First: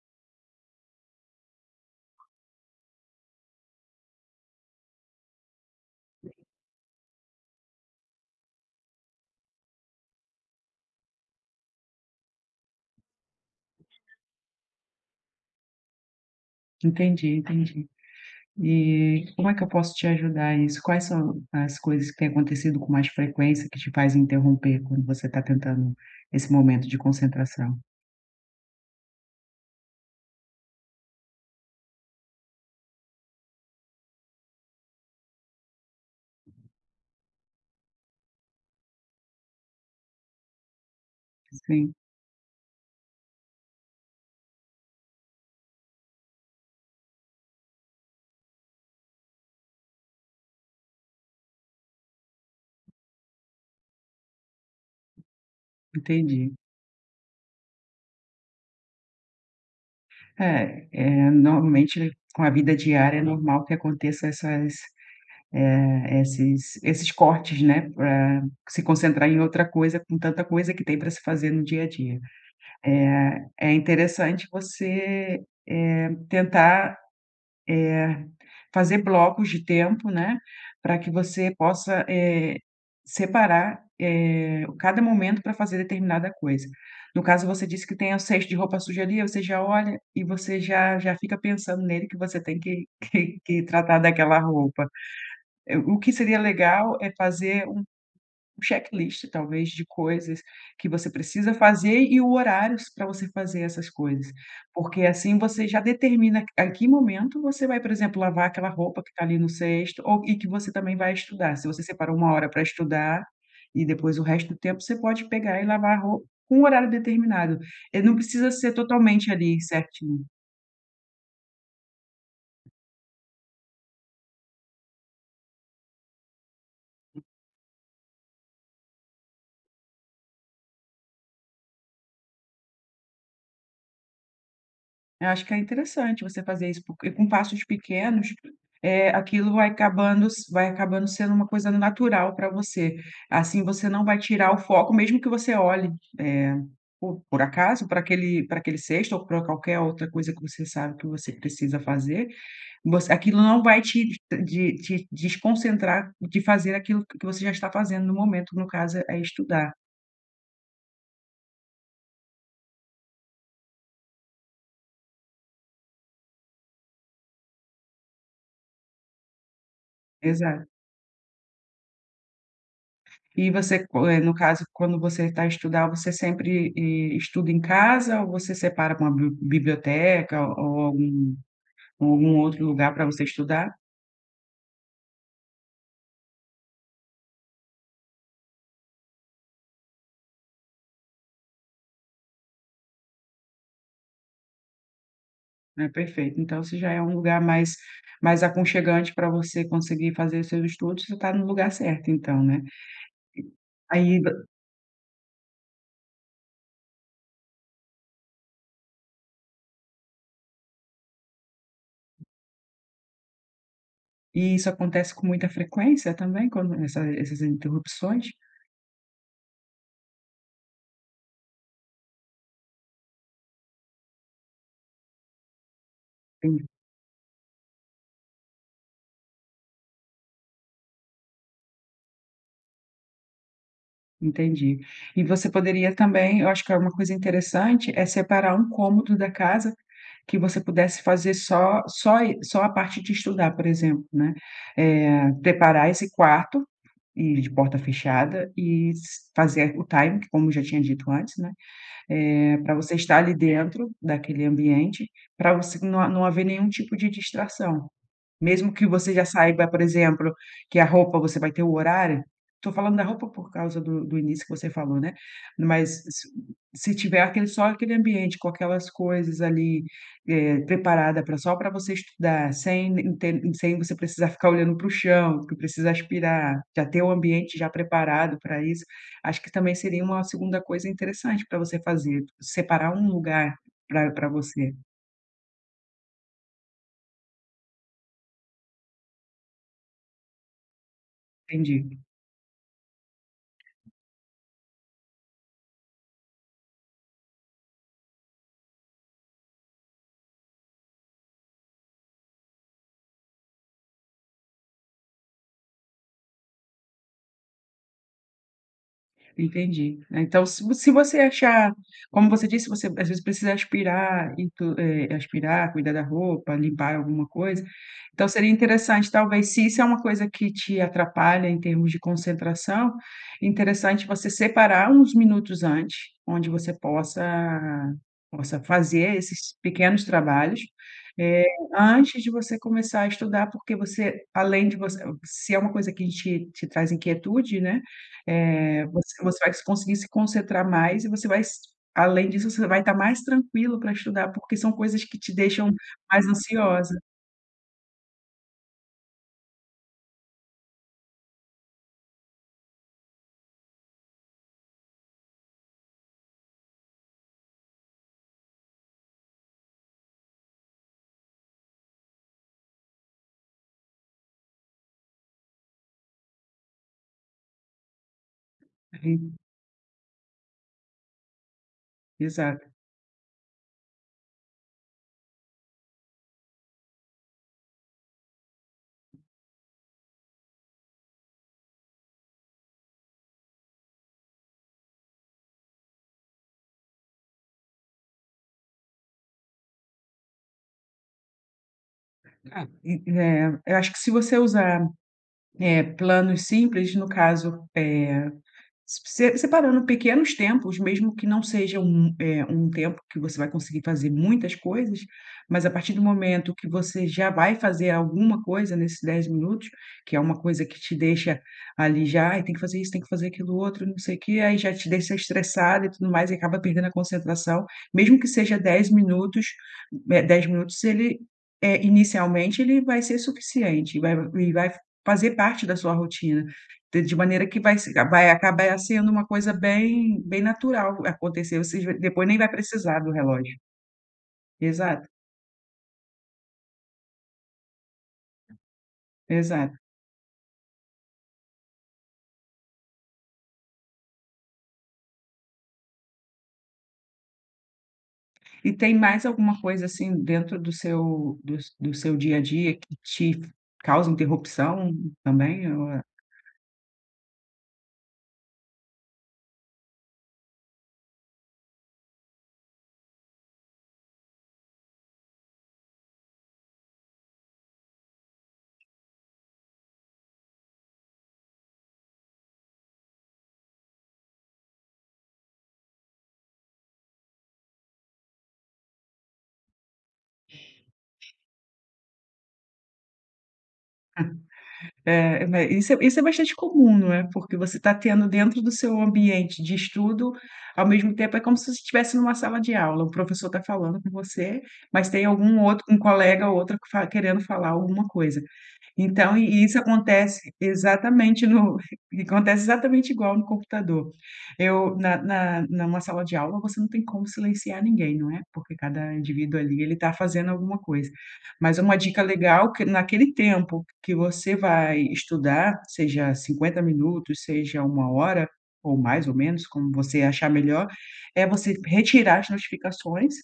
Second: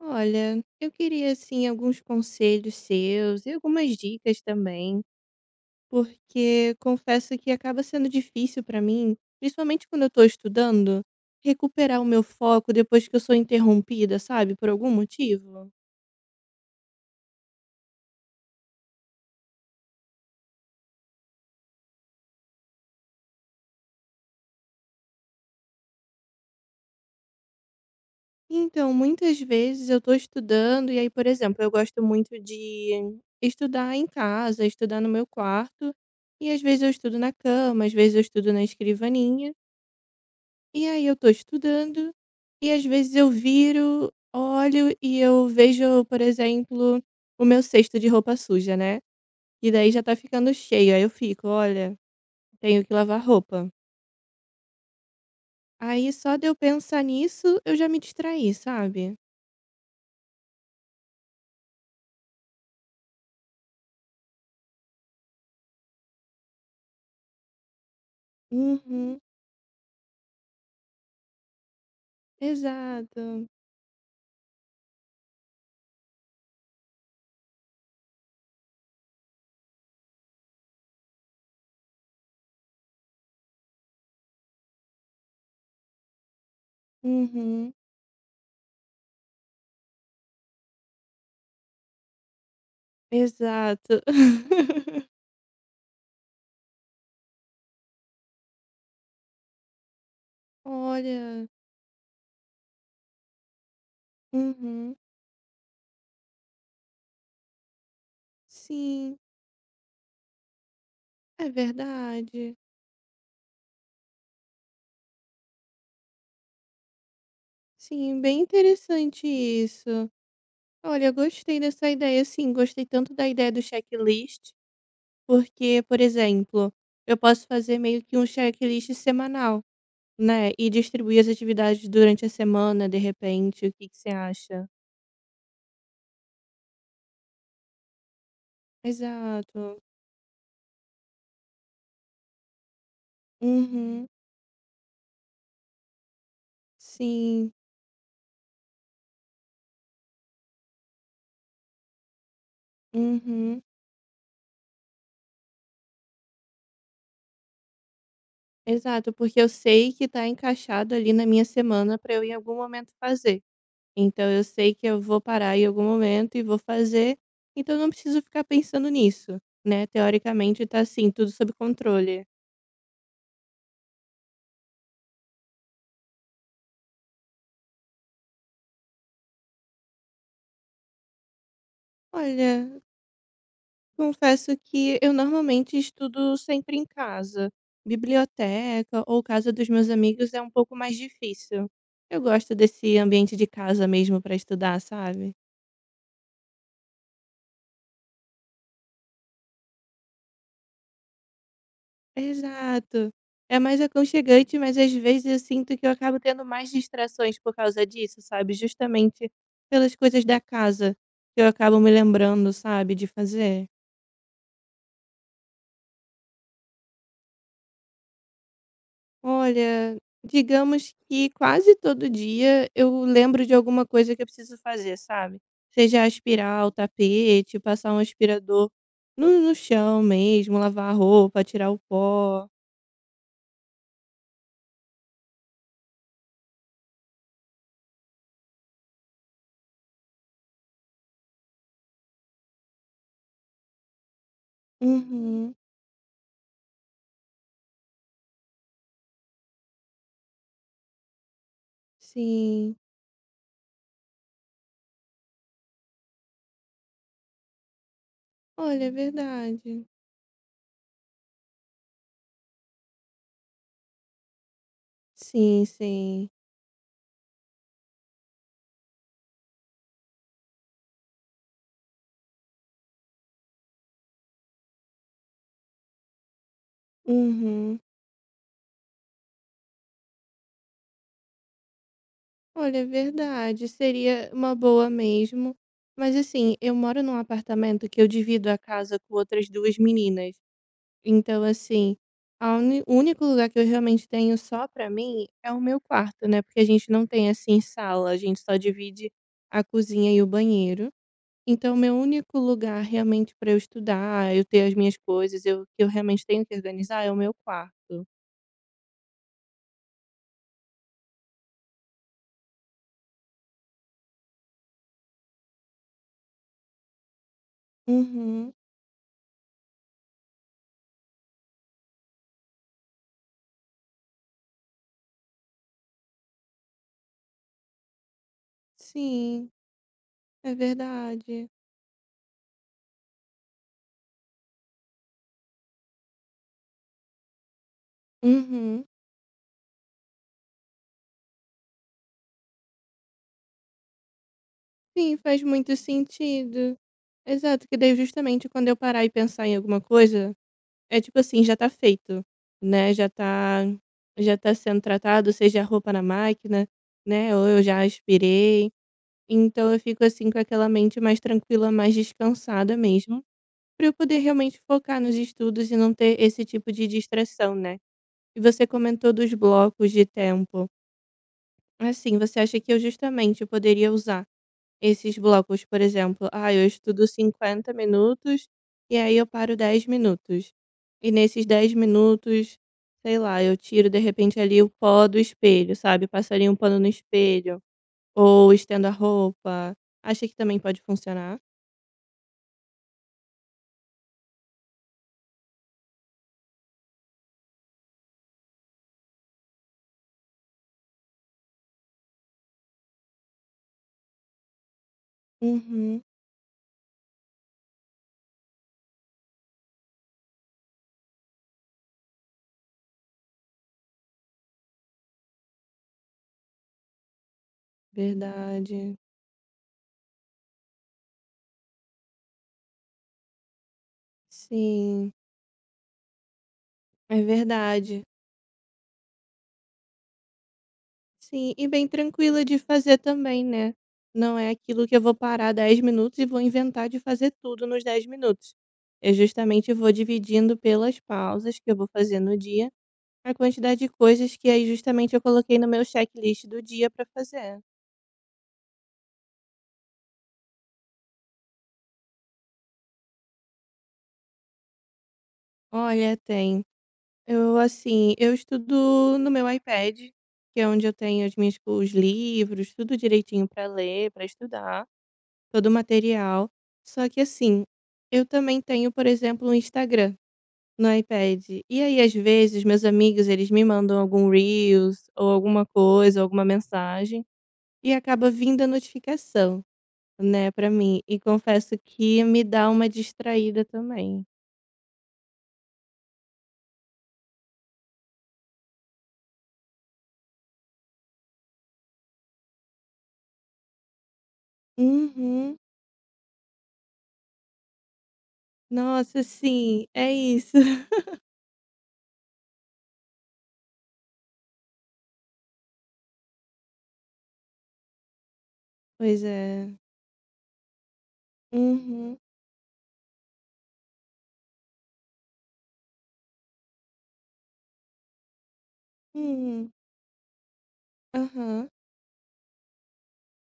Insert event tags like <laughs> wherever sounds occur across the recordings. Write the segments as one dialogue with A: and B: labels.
A: Olha, eu queria assim alguns conselhos seus e algumas dicas também, porque confesso que acaba sendo difícil para mim, principalmente quando eu estou estudando, recuperar o meu foco depois que eu sou interrompida, sabe, por algum motivo.
B: Entendi, entendi. E como é que eu posso te ajudar nisso? Quais são as coisas que têm acontecido com mais frequência que te fazem interromper quando você está tentando esse momento de concentração?
A: Então, muitas vezes eu tô estudando e aí, por exemplo, eu gosto muito de estudar em casa, estudar no meu quarto, e às vezes eu estudo na cama, às vezes eu estudo na escrivaninha. E aí eu tô
B: Sim,
A: estudando, e às vezes eu viro, olho e eu vejo, por exemplo, o meu cesto de roupa suja, né, e daí já tá ficando cheio, aí eu fico: "Olha, tenho que lavar roupa". Aí só de
B: entendi.
A: eu pensar nisso, eu já me distraí, sabe.
B: É normalmente com a vida diária é normal que aconteça essas, eh, esses esses cortes, né, para se
A: Uhum.
B: concentrar em outra coisa com tanta coisa que tem para se fazer no dia a dia. É,
A: Exato.
B: é interessante você tentar fazer blocos de tempo, né, para que você possa separar cada momento para fazer determinada coisa. No caso, você
A: Uhum.
B: disse que tem o cesto de roupa suja ali, você já olha e você já fica pensando nele que você tem que <laughs> que tratar
A: Exato.
B: daquela roupa.
A: <laughs>
B: O que seria legal é fazer um checklist talvez de coisas que você
A: Olha.
B: precisa fazer e o horários para você fazer essas coisas,
A: Uhum.
B: porque assim você já determina a que momento você vai, por exemplo, lavar aquela roupa que
A: Sim,
B: está ali no cesto ou e que você também vai
A: é
B: estudar. Se você separou uma hora
A: verdade.
B: para estudar e depois o resto do tempo você pode pegar e lavar a roupa com um horário determinado. Ele não
A: Sim, bem
B: precisa ser
A: interessante
B: totalmente ali
A: isso.
B: certinho.
A: Olha, gostei dessa ideia, sim. Gostei tanto da ideia do checklist, porque, por exemplo, eu posso fazer meio que um checklist semanal, né? E distribuir as atividades durante a semana, de repente. O que que você acha?
B: Eu acho que é interessante você fazer isso, porque com passos pequenos, aquilo vai
A: Exato.
B: acabando s vai acabando sendo uma coisa natural pra você. Assim, você não
A: Uhum.
B: vai tirar o foco, mesmo que você olhe, eh, por
A: Sim.
B: acaso, pra aquele cesto ou pra qualquer outra coisa que você sabe que você precisa fazer, você aquilo não
A: Uhum.
B: vai te de te desconcentrar de fazer aquilo que você já está fazendo no momento, no caso
A: Exato,
B: é
A: porque eu
B: estudar.
A: sei que tá encaixado ali na minha semana para eu em algum momento fazer. Então eu sei que eu vou parar em algum momento e vou fazer, então eu não preciso ficar pensando nisso, né, teoricamente
B: Exato.
A: tá, assim, tudo sob controle.
B: E você no caso, quando você está a estudar, você sempre estuda em casa ou você separa para uma biblioteca ou algum, ou algum outro
A: Olha,
B: lugar para você estudar?
A: confesso que eu normalmente estudo sempre em casa, biblioteca ou casa dos meus amigos é um pouco mais difícil. Eu gosto desse ambiente de casa mesmo para estudar, sabe?
B: É perfeito. Então, se já é um lugar mais aconchegante para você conseguir fazer os seus estudos, você está no lugar certo, então, né?
A: Exato. É mais
B: Aí, vo-
A: aconchegante, mas às vezes eu sinto que eu acabo tendo mais distrações por causa disso, sabe, justamente pelas coisas da casa que eu acabo me lembrando, sabe, de fazer.
B: e isso acontece com muita frequência também, quando essas interrupções?
A: Olha, digamos que quase todo dia eu lembro de alguma coisa que eu preciso fazer, sabe, seja aspirar
B: En-
A: o tapete, passar um aspirador no chão mesmo, lavar a roupa, tirar o pó.
B: Entendi. E você poderia também, eu acho que é uma coisa interessante, é separar um cômodo da casa que você pudesse fazer só a parte de estudar, por exemplo, né? Eh,
A: Uhum,
B: preparar esse quarto e de porta fechada e s fazer o time, que como eu já tinha dito antes, né, pra
A: sim.
B: você estar ali dentro daquele ambiente, para você não haver nenhum tipo de distração. Mesmo
A: Olha,
B: que
A: é
B: você já saiba, por
A: verdade.
B: exemplo, que a roupa você vai ter o horário, estou falando da roupa por causa do início que você falou, né,
A: Sim,
B: mas se
A: sim.
B: se tiver aquele só aquele ambiente com aquelas coisas ali, preparada para só para você estudar, sem inte sem você precisar ficar olhando para o chão, que precisa aspirar, já ter o ambiente já
A: Uhum.
B: preparado para isso, acho que também seria uma segunda coisa interessante para você fazer,
A: Olha, é
B: separar um lugar
A: verdade,
B: para
A: seria uma
B: você.
A: boa mesmo. Mas assim, eu moro num apartamento que eu divido a casa com outras 2 meninas. Então assim,
B: Entendi.
A: a uni o único lugar que eu realmente tenho só pra mim é o meu quarto, né, porque a gente não tem, assim, sala, a gente só divide a cozinha e o banheiro. Então, o meu único lugar realmente pra eu estudar, eu ter as minhas coisas, eu que eu realmente tenho que organizar é o meu quarto.
B: Entendi. Então se você achar, como você disse, você às vezes precisa aspirar e aspirar, cuidar da roupa, limpar alguma coisa, então seria
A: Uhum.
B: interessante talvez se isso é uma coisa que te atrapalha em termos de concentração, interessante você separar uns minutos antes, onde você possa fazer
A: Sim.
B: esses pequenos
A: É
B: trabalhos, eh,
A: verdade.
B: antes de você começar a estudar, porque você além de você se é uma coisa que te traz inquietude, né,
A: Uhum.
B: você você vai conseguir se concentrar mais e você vai s além disso, você vai estar mais tranquilo para estudar, porque são coisas
A: Sim,
B: que te
A: faz
B: deixam
A: muito
B: mais
A: sentido.
B: ansiosa.
A: Exato, que daí justamente quando eu parar e pensar em alguma coisa, é tipo assim, já tá feito, né? Já tá sendo tratado, seja a roupa na máquina, né? Ou eu já aspirei. Então eu fico assim com aquela mente mais tranquila, mais descansada mesmo, para eu poder realmente focar nos estudos e não ter esse tipo de distração, né? E você comentou
B: E
A: dos blocos de tempo. Assim, você acha
B: exato.
A: que eu justamente poderia usar esses blocos, por exemplo, ah, eu estudo 50 minutos e aí eu paro 10 minutos. E nesses 10 minutos, sei lá, eu tiro de repente ali o pó do espelho, sabe? Passo ali um pano no espelho ou estendo a roupa. Acha que também pode funcionar?
B: Eu acho que se você usar planos simples, no caso. Separando pequenos tempos, mesmo que não seja um tempo que você vai conseguir fazer muitas coisas, mas a partir
A: Uhum,
B: do momento que você já vai fazer alguma coisa nesses 10 minutos, que é uma coisa que te deixa ali já, "Ai, tem que fazer isso, tem que fazer aquilo outro, não sei o quê", aí já te deixa estressado e tudo mais, e acaba perdendo a concentração, mesmo que seja 10
A: verdade.
B: minutos, 10 minutos ele, inicialmente, ele vai ser suficiente, vai, e vai
A: Sim,
B: fazer parte da sua rotina. De
A: é
B: maneira que vai se
A: verdade.
B: vai acabar sendo uma coisa bem natural
A: Sim,
B: acontecer,
A: e
B: vocês
A: bem
B: v depois nem
A: tranquila
B: vai
A: de fazer
B: precisar do
A: também,
B: relógio.
A: né. Não é aquilo que eu
B: Exato,
A: vou parar 10 minutos e vou inventar de fazer tudo nos 10 minutos. Eu justamente
B: exato.
A: vou dividindo pelas pausas que eu vou fazer no dia, a quantidade de coisas que aí justamente eu coloquei no meu checklist do dia para fazer.
B: E tem mais alguma coisa, assim, dentro do seu do seu dia a dia que te causa interrupção também? Ou é
A: Olha, tem. Eu, assim, eu estudo no meu iPad, que é onde eu tenho os livros, tudo direitinho para ler, para estudar. Todo o material. Só que assim, eu também tenho, por exemplo, um Instagram no iPad. E aí, às vezes, meus amigos, eles me mandam algum Reels ou alguma coisa, alguma mensagem, e acaba vindo a notificação, né, pra mim. E confesso que me dá uma distraída também.
B: é, ma Isso é, isso é bastante comum, não é, porque você tá tendo dentro do seu ambiente de estudo, ao mesmo tempo é como se você estivesse numa sala de aula, o professor tá falando com você, mas tem
A: Uhum.
B: algum outro um colega ou outra que fa querendo falar alguma coisa.
A: Nossa,
B: Então, e isso
A: sim, é
B: acontece
A: isso. <laughs>
B: exatamente no <laughs> acontece exatamente igual no computador. Eu na na Numa sala de aula, você não tem como silenciar ninguém, não é, porque cada
A: Pois
B: indivíduo
A: é.
B: ali, ele está fazendo alguma coisa. Mas uma
A: Uhum.
B: dica legal que naquele tempo que você vai estudar, seja 50 minutos, seja uma hora, ou mais ou menos,
A: Uhum.
B: como você achar melhor, é
A: Aham.
B: você retirar as notificações,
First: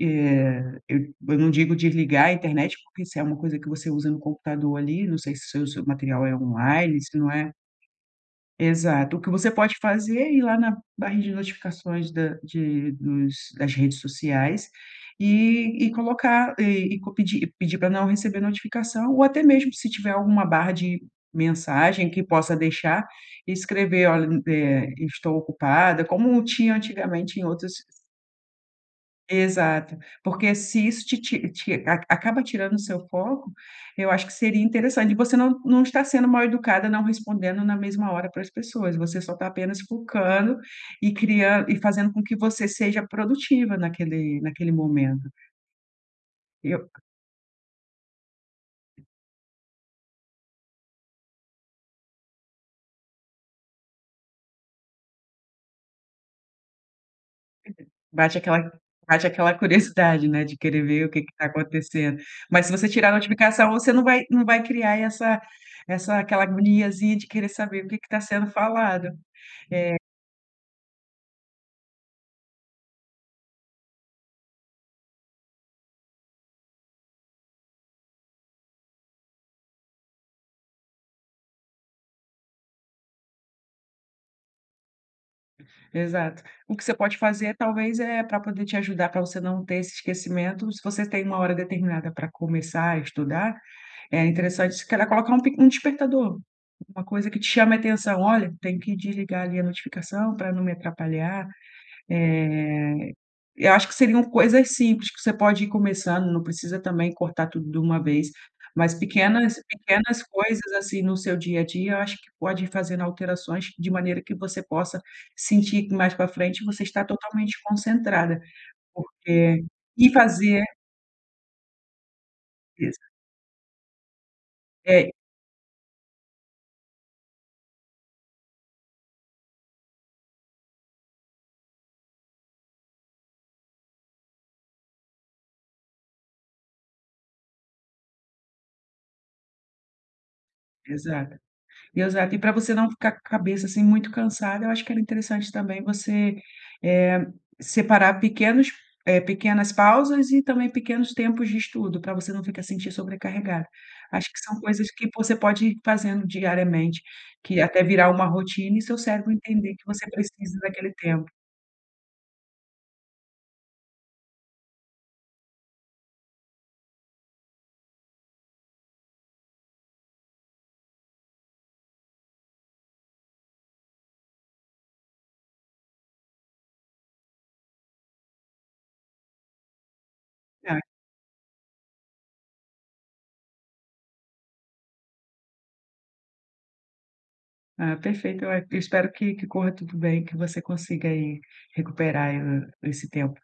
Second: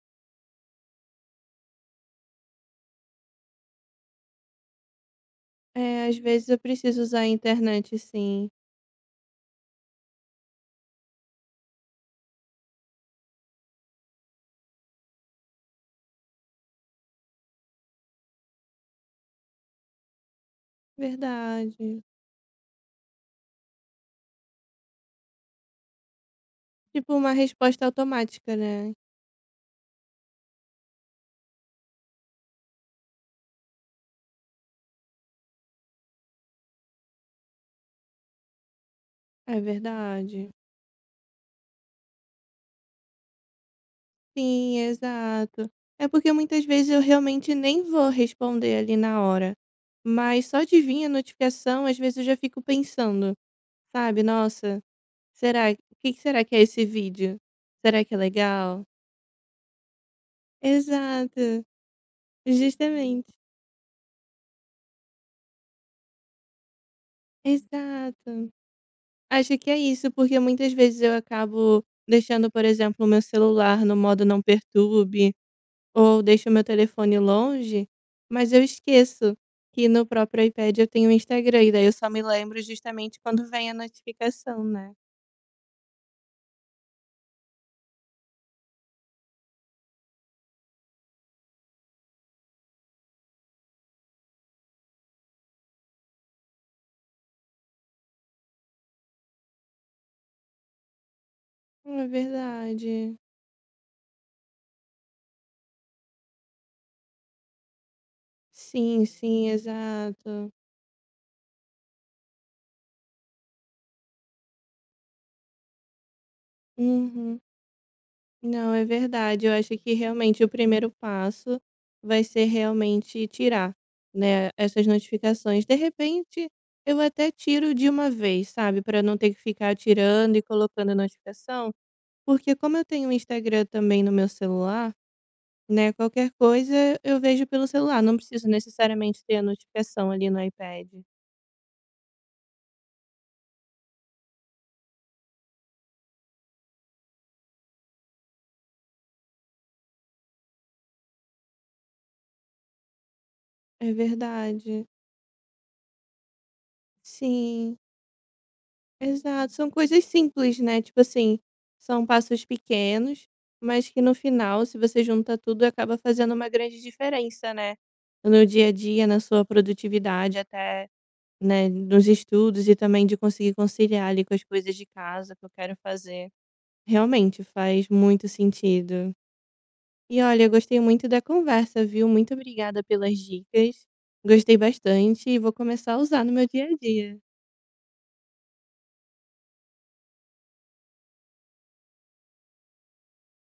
B: eh eu não digo desligar a internet, porque se é uma coisa que você usa no computador ali, não sei se o seu
A: É, às
B: material é
A: vezes eu
B: online,
A: preciso
B: se
A: usar a
B: não é,
A: internet, sim.
B: exato. O que você pode fazer é ir lá na barra de notificações da de dos das redes sociais e colocar e co pedir para não receber notificação, ou até mesmo se tiver alguma barra de
A: Verdade.
B: mensagem que possa deixar, escrever: "Olha, eh, estou ocupada", como tinha
A: Tipo uma
B: antigamente em outros.
A: resposta automática, né.
B: Exato, porque se isso te ti te a acaba tirando o seu foco, eu acho que seria interessante, e você não está sendo mal educada não respondendo na mesma hora para as pessoas, você só está
A: É
B: apenas
A: verdade.
B: focando e criando e fazendo com que você seja produtiva naquele
A: Sim,
B: momento.
A: exato. É porque muitas vezes
B: Eu
A: eu realmente nem vou responder ali na hora, mas só de vir a notificação, às vezes eu já fico pensando, sabe, "Nossa, será o que será que é esse vídeo? Será que é
B: Bate aquela,
A: legal?"
B: bate aquela curiosidade, né, de querer ver o que está
A: Exato,
B: acontecendo, mas se você tirar a
A: justamente.
B: notificação, você não vai criar essa aquela agoniazinha de querer saber o que está sendo
A: Exato.
B: falado.
A: Acho que é isso, porque muitas vezes eu acabo deixando, por exemplo, o meu celular no modo não perturbe. Ou deixo meu telefone longe, mas eu esqueço que no próprio iPad eu tenho o Instagram, e daí eu só me lembro justamente quando vem a notificação, né.
B: Exato. O que você pode fazer, talvez, é para poder te ajudar, para você não ter esse esquecimento, se você tem uma hora determinada para começar a estudar, é interessante, se calhar, colocar um um despertador, uma coisa que te chame a atenção. Olha, tem que desligar ali a notificação para não me atrapalhar.
A: É
B: eh,
A: verdade.
B: eu acho que seriam coisas simples que você pode ir começando, não precisa também cortar tudo de uma vez, mas
A: Sim, sim,
B: pequenas
A: exato.
B: coisas, assim, no seu dia a dia, eu acho que pode ir fazendo alterações de maneira que você possa sentir que mais para frente você está
A: Uhum.
B: totalmente concentrada,
A: Não, é verdade, eu
B: porque
A: acho que
B: e
A: realmente o
B: fazer
A: primeiro passo vai ser
B: exa
A: realmente tirar, né, essas
B: é,
A: notificações. De repente, eu até tiro de uma vez, sabe, para não ter que ficar tirando e colocando a notificação. Porque como eu tenho o Instagram também no meu celular, né, qualquer coisa eu vejo pelo celular, não preciso necessariamente ter a notificação ali no iPad.
B: exato. Exato. E para você não ficar com a cabeça, assim, muito cansada, eu acho que era interessante também você, eh, separar pequenas pausas e também pequenos tempos de estudo, para você não ficar sentir sobrecarregada.
A: É
B: Acho que são
A: verdade.
B: coisas que você pode ir fazendo diariamente, que
A: Sim,
B: até virar uma rotina e seu cérebro
A: exato. São
B: entender que
A: coisas
B: você
A: simples,
B: precisa
A: né,
B: daquele
A: tipo
B: tempo.
A: assim, são passos pequenos, mas que no final, se você junta tudo, acaba fazendo uma grande diferença, né, no dia a dia, na sua produtividade, até, né, nos estudos e também de conseguir conciliar ali com as coisas de casa que eu quero fazer. Realmente, faz muito sentido. E olha, eu gostei
B: Ah,
A: muito da conversa, viu? Muito obrigada pelas dicas. Gostei bastante e vou começar a usar no meu dia a dia.
B: ah, perfeito. Eu espero que corra tudo bem, que você consiga aí recuperar esse tempo.